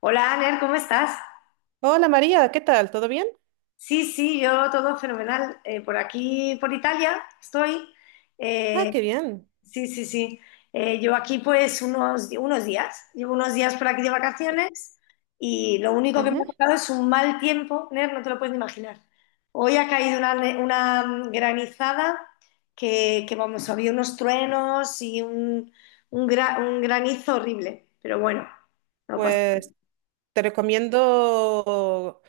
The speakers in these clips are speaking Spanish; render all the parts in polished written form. Hola, Aner, ¿cómo estás? Hola María, ¿qué tal? ¿Todo bien? Sí, sí, yo todo fenomenal. Por aquí, por Italia, estoy. Ah, Eh, qué bien. sí, sí, sí. Yo aquí pues llevo unos días por aquí de vacaciones y lo único que me ha Ujú. tocado es un mal tiempo, Ner, no te lo puedes ni imaginar. Hoy ha caído una granizada que, vamos, había unos truenos y un granizo horrible, pero bueno, no pasa. Pues te recomiendo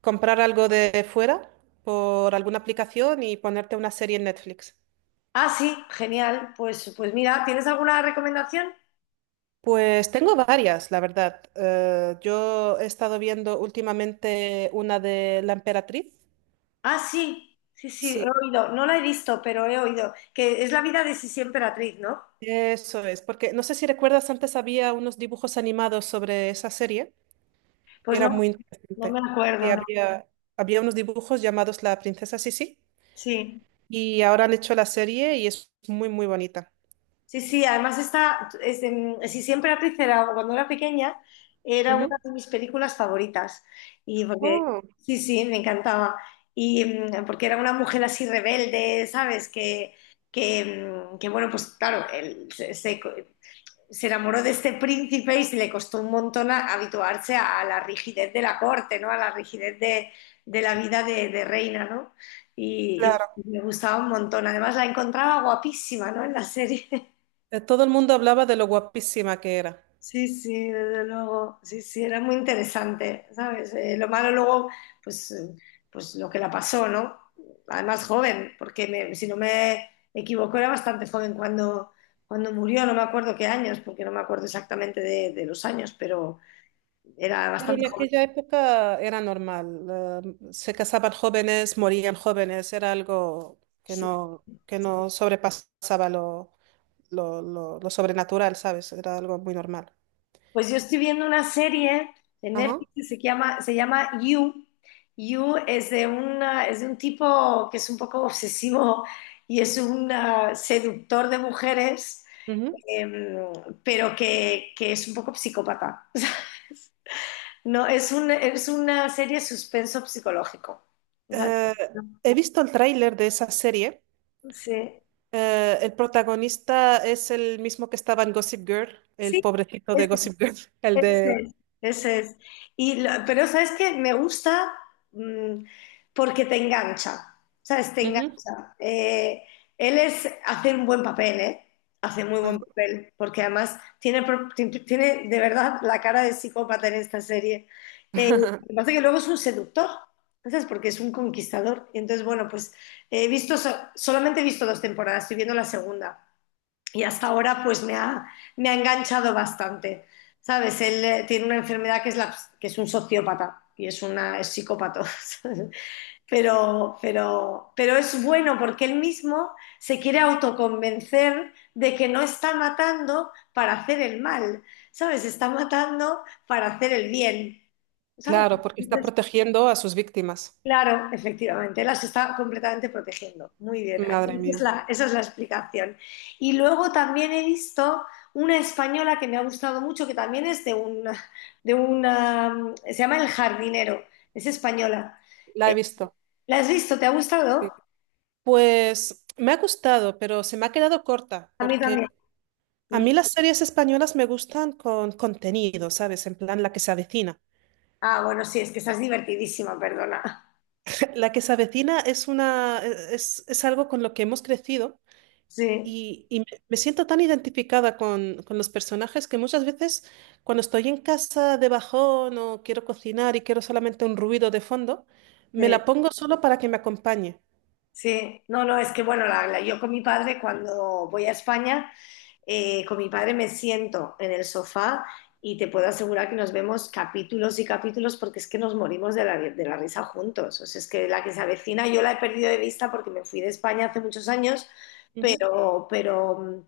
comprar algo de fuera por alguna aplicación y ponerte una serie en Netflix. Ah, sí, genial. Pues mira, ¿tienes alguna recomendación? Pues tengo varias, la verdad. Yo he estado viendo últimamente una de La Emperatriz. Ah, sí, sí, sí, he Sí, oído. No la he visto, pero he oído. Que es la vida de Sisi Emperatriz, ¿no? eso es, porque no sé si recuerdas, antes había unos dibujos animados sobre esa serie. Pues Era no, muy no me interesante. Y acuerdo, no. había, había unos dibujos llamados La Princesa Sisi. Sí, Y ahora han hecho la serie y es muy, muy bonita. sí, sí. Además Sisi Emperatriz era, cuando era pequeña, era una Ujú. de mis películas favoritas. Y porque, Oh, sí, sí, me encantaba. Porque era una mujer así rebelde, ¿sabes? Que, que bueno, pues claro, él se enamoró de este príncipe y le costó un montón habituarse a la rigidez de la corte, ¿no? A la rigidez de la vida de reina, ¿no? Y, claro. y me gustaba un montón. Además, la encontraba guapísima, ¿no? En la serie. Todo el mundo hablaba de lo guapísima que era, Sí, sí, desde luego. Sí, sí, era muy interesante, ¿sabes? Lo malo luego, pues, eh, pues lo que la pasó, ¿no? Además, joven, porque si no me equivoco, era bastante joven cuando murió, no me acuerdo qué años, porque no me acuerdo exactamente de los años, pero era pero bastante en joven. aquella época era normal. Se casaban jóvenes, morían jóvenes, era algo Sí. Que no sobrepasaba lo sobrenatural, ¿sabes? Era algo muy normal. Pues yo estoy viendo una serie en Ajá. Netflix que se llama You. You es de un tipo que es un poco obsesivo y es un seductor de mujeres, Ujú. em, pero que es un poco psicópata. No, es una serie suspenso psicológico. O sea, Eh, He visto el tráiler de esa serie. sí, El protagonista es el mismo que estaba en Gossip Girl, el sí, pobrecito de es- Gossip Girl, el Ese de... es, ese es. Pero sabes que me gusta, mm, porque te engancha, ¿sabes? Te Ujú, engancha. Hace un buen papel, ¿eh? Hace muy ajá. buen papel, porque además tiene de verdad la cara de psicópata en esta serie. Eh, lo que pasa es que luego es un seductor, ¿sabes? Porque es un conquistador. Y entonces, bueno, pues solamente he visto dos temporadas, estoy viendo la segunda y hasta ahora pues me ha enganchado bastante. ¿Sabes? Él tiene una enfermedad que es un sociópata y es psicópata. ¿Sabes? Pero es bueno porque él mismo se quiere autoconvencer de que no está matando para hacer el mal, ¿sabes? Está matando para hacer el bien, ¿sabes? Claro, porque está protegiendo a sus víctimas. Claro, efectivamente, las está completamente protegiendo. Muy bien, esa Madre es mía, la, esa es la explicación. Y luego también he visto una española que me ha gustado mucho, que también es de una, se llama El Jardinero, es española. la Eh, he visto. ¿La has visto? ¿Te ha gustado? Sí. Pues me ha gustado, pero se me ha quedado corta, A mí porque también. a Mm. mí las series españolas me gustan con contenido, ¿sabes? En plan, la que se avecina. Ah, bueno, sí, es que estás divertidísima, perdona. La que se avecina es es algo con lo que hemos crecido. Sí, Y me siento tan identificada con los personajes que muchas veces cuando estoy en casa de bajón o quiero cocinar y quiero solamente un ruido de fondo, me sí, la pongo solo para que me acompañe. sí. No, no, es que bueno, yo con mi padre cuando voy a España. Con mi padre me siento en el sofá y te puedo asegurar que nos vemos capítulos y capítulos porque es que nos morimos de la risa juntos. O sea, es que la que se avecina yo la he perdido de vista porque me fui de España hace muchos años, Ujú. pero, pero,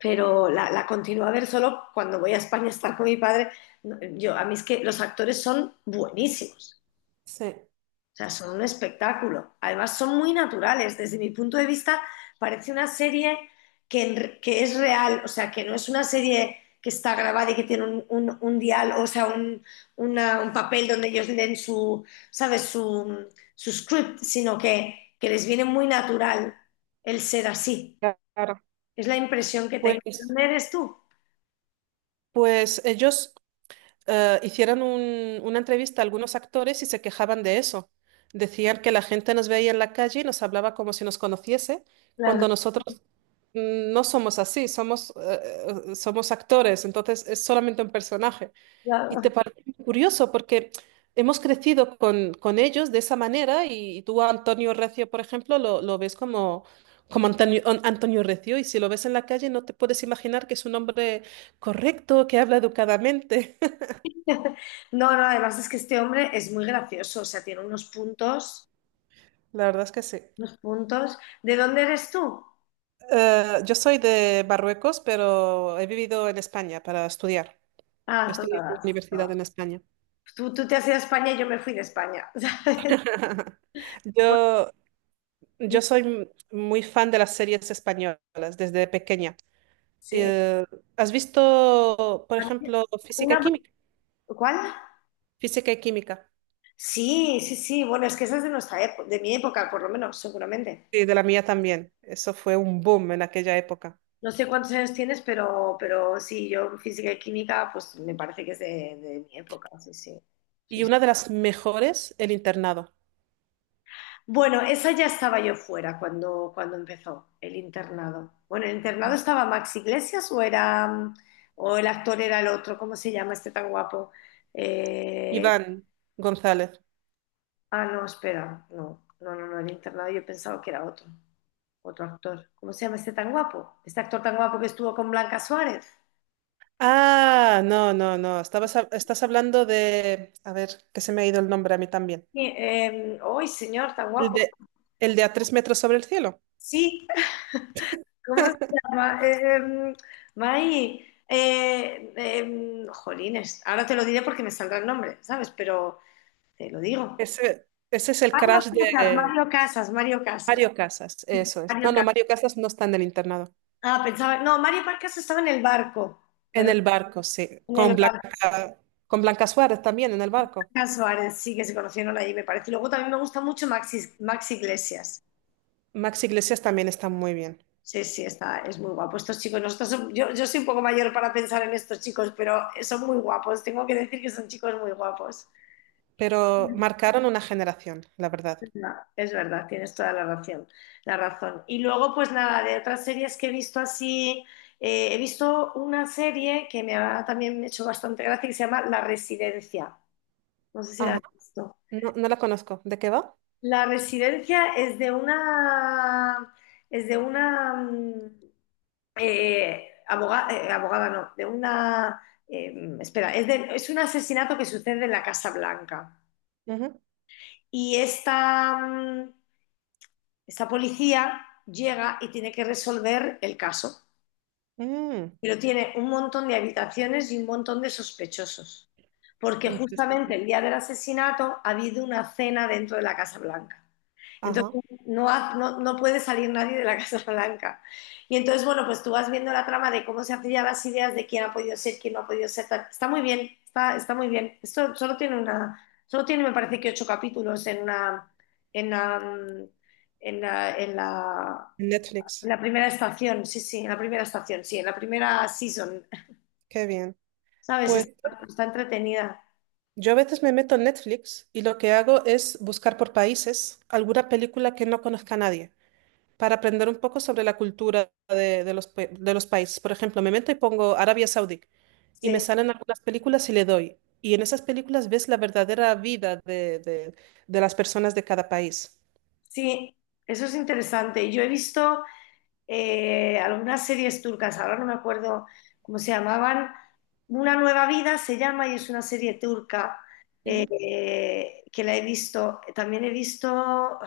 pero la continúo a ver solo cuando voy a España a estar con mi padre. No, a mí es que los actores son buenísimos. Sí. O sea, son un espectáculo. Además, son muy naturales. Desde mi punto de vista, parece una serie que es real, o sea, que no es una serie que está grabada y que tiene un dial, o sea, un papel donde ellos leen su, ¿sabes? Su script, sino que les viene muy natural el ser así. Claro. Es la impresión que tengo. Pues, ¿Dónde eres tú? pues ellos hicieron una entrevista a algunos actores y se quejaban de eso. Decían que la gente nos veía en la calle y nos hablaba como si nos conociese, Claro, cuando nosotros no somos así, somos actores, entonces es solamente un personaje. Y claro. te parece curioso porque hemos crecido con ellos de esa manera y, tú a Antonio Recio, por ejemplo, lo ves como, como Antonio, Antonio Recio, y si lo ves en la calle no te puedes imaginar que es un hombre correcto, que habla educadamente. No, no, además es que este hombre es muy gracioso, o sea, tiene unos puntos, La verdad es que sí. unos puntos. ¿De dónde eres tú? Yo soy de Marruecos, pero he vivido en España para estudiar. Ah, Estudié en la todas. universidad No. en España. Tú te has ido a España y yo me fui de España, ¿sabes? Pues, Yo, Yo soy muy fan de las series españolas desde pequeña. sí. Eh, ¿Has visto, por ejemplo, Física y Una- Química? ¿Cuál? Física y Química. Sí, sí, sí. Bueno, es que esa es de nuestra época, de mi época, por lo menos, seguramente. Sí, de la mía también. Eso fue un boom en aquella época. No sé cuántos años tienes, pero sí, yo física y química, pues me parece que es de mi época. Sí, sí. Sí, Y una de las mejores, El Internado. bueno, esa ya estaba yo fuera cuando empezó el internado. Bueno, el internado estaba Max Iglesias o era o el actor era el otro, ¿cómo se llama este tan guapo? Eh, Iván González. No, espera, no, no, no, no, el internado yo pensaba que era otro actor. ¿Cómo se llama este tan guapo? Este actor tan guapo que estuvo con Blanca Suárez. Ah, no, no, no. Estás hablando de... A ver, que se me ha ido el nombre a mí también. Sí, ¡Ay, señor, tan El guapo! de, el de A tres metros sobre el cielo. Sí, ¿cómo se llama? Mai, jolines, ahora te lo diré porque me saldrá el nombre, ¿sabes? Pero te lo digo. Ese es el Mario crash Casas, de... Mario Casas, Mario Casas. Mario Casas, Sí, eso es. No, Mario no, Casas. Mario Casas no está en el internado. Ah, pensaba, no, Mario Casas estaba en el barco, En ¿verdad? el barco, sí. En el barco Con Blanca Suárez también en el barco. Cas Suárez, sí que se conocieron ahí, me parece. Y luego también me gusta mucho Maxi, Maxi Iglesias. Max Iglesias también está muy bien. Sí, sí, es muy guapo. Estos chicos, nosotros, yo soy un poco mayor para pensar en estos chicos, pero son muy guapos. Tengo que decir que son chicos muy guapos. Pero marcaron una generación, la verdad. No, es verdad, tienes toda la razón, la razón. Y luego, pues nada, de otras series que he visto así, he visto una serie que me ha también hecho bastante gracia que se llama La Residencia. No sé si la Ajá. has visto. No, no la conozco. ¿De qué va? La Residencia es de una abogada, no, de una, eh, espera, es un asesinato que sucede en la Casa Blanca. Ujú. Y esta, mm, Esta policía llega y tiene que resolver el caso, Mm, pero tiene un montón de habitaciones y un montón de sospechosos, porque interesante. justamente el día del asesinato ha habido una cena dentro de la Casa Blanca. Entonces Ajá. no puede salir nadie de la Casa Blanca. Y entonces, bueno, pues tú vas viendo la trama de cómo se hacían las ideas de quién ha podido ser, quién no ha podido ser, tal. Está muy bien, está muy bien. Esto solo tiene solo tiene, me parece que ocho capítulos en una, en la, en la, en la en Netflix. la primera estación, sí, sí, en la primera estación, sí, en la primera season, Qué bien. ¿sabes? Pues Está entretenida. yo a veces me meto en Netflix y lo que hago es buscar por países alguna película que no conozca nadie, para aprender un poco sobre la cultura de los países. Por ejemplo, me meto y pongo Arabia Saudí y me Sí, salen algunas películas y le doy. Y en esas películas ves la verdadera vida de las personas de cada país. sí, eso es interesante. Yo he visto algunas series turcas, ahora no me acuerdo cómo se llamaban. Una nueva vida se llama y es una serie turca Ujú. Que la he visto. También he visto.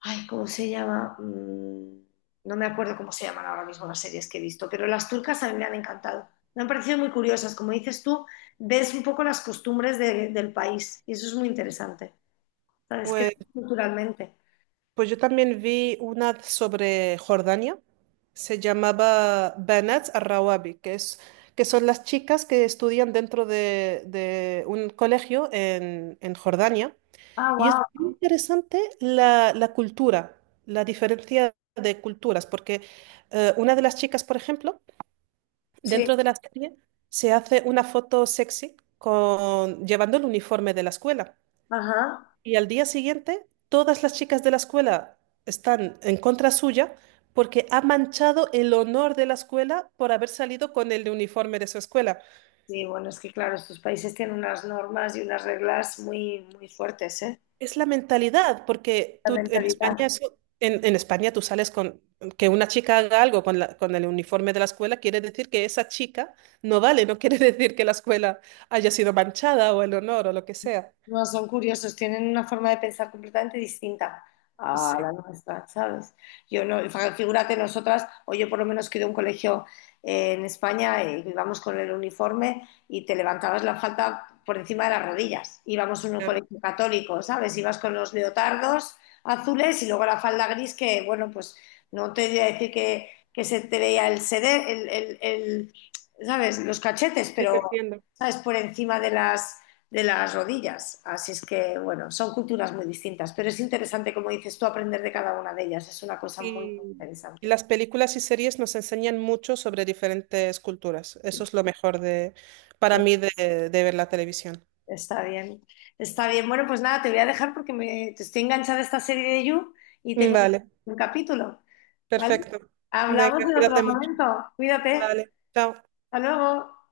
Ay, ¿cómo se llama? No me acuerdo cómo se llaman ahora mismo las series que he visto, pero las turcas a mí me han encantado. Me han parecido muy curiosas. Como dices tú, ves un poco las costumbres del país y eso es muy interesante. ¿Sabes? Que Pues culturalmente. Pues yo también vi una sobre Jordania, se llamaba Banat al-Rawabi, que son las chicas que estudian dentro de un colegio en Jordania. Ah, Y es wow. muy interesante la, la cultura, la diferencia de culturas, porque una de las chicas, por ejemplo, Sí. dentro de la serie se hace una foto sexy con, llevando el uniforme de la escuela. Ajá. Y al día siguiente, todas las chicas de la escuela están en contra suya porque ha manchado el honor de la escuela por haber salido con el uniforme de su escuela. Sí, bueno, es que claro, estos países tienen unas normas y unas reglas muy, muy fuertes, ¿eh? Es la mentalidad, porque La tú en mentalidad. España, en España tú sales con que una chica haga algo con el uniforme de la escuela, quiere decir que esa chica no vale, no quiere decir que la escuela haya sido manchada o el honor o lo que sea. No, son curiosos, tienen una forma de pensar completamente distinta a Sí, la nuestra, ¿sabes? Yo no, figúrate nosotras, o yo por lo menos que de un colegio en España, íbamos con el uniforme y te levantabas la falda por encima de las rodillas. Íbamos en un claro, colegio católico, ¿sabes? Ibas con los leotardos azules y luego la falda gris que, bueno, pues no te voy a decir que se te veía el sede, ¿sabes? Los cachetes, sí, te pero, entiendo. ¿sabes? Por encima de las rodillas. Así es que, bueno, son culturas muy distintas, pero es interesante, como dices tú, aprender de cada una de ellas. Es una cosa muy, Y muy y interesante. las películas y series nos enseñan mucho sobre diferentes culturas. Eso es lo mejor para Bueno, mí, de ver la televisión. está bien, está bien. Bueno, pues nada, te voy a dejar porque me estoy enganchada a esta serie de You y tengo Vale, un capítulo, ¿vale? perfecto. Hablamos Venga, en otro cuídate mucho. momento. Cuídate. Vale, chao. Hasta luego.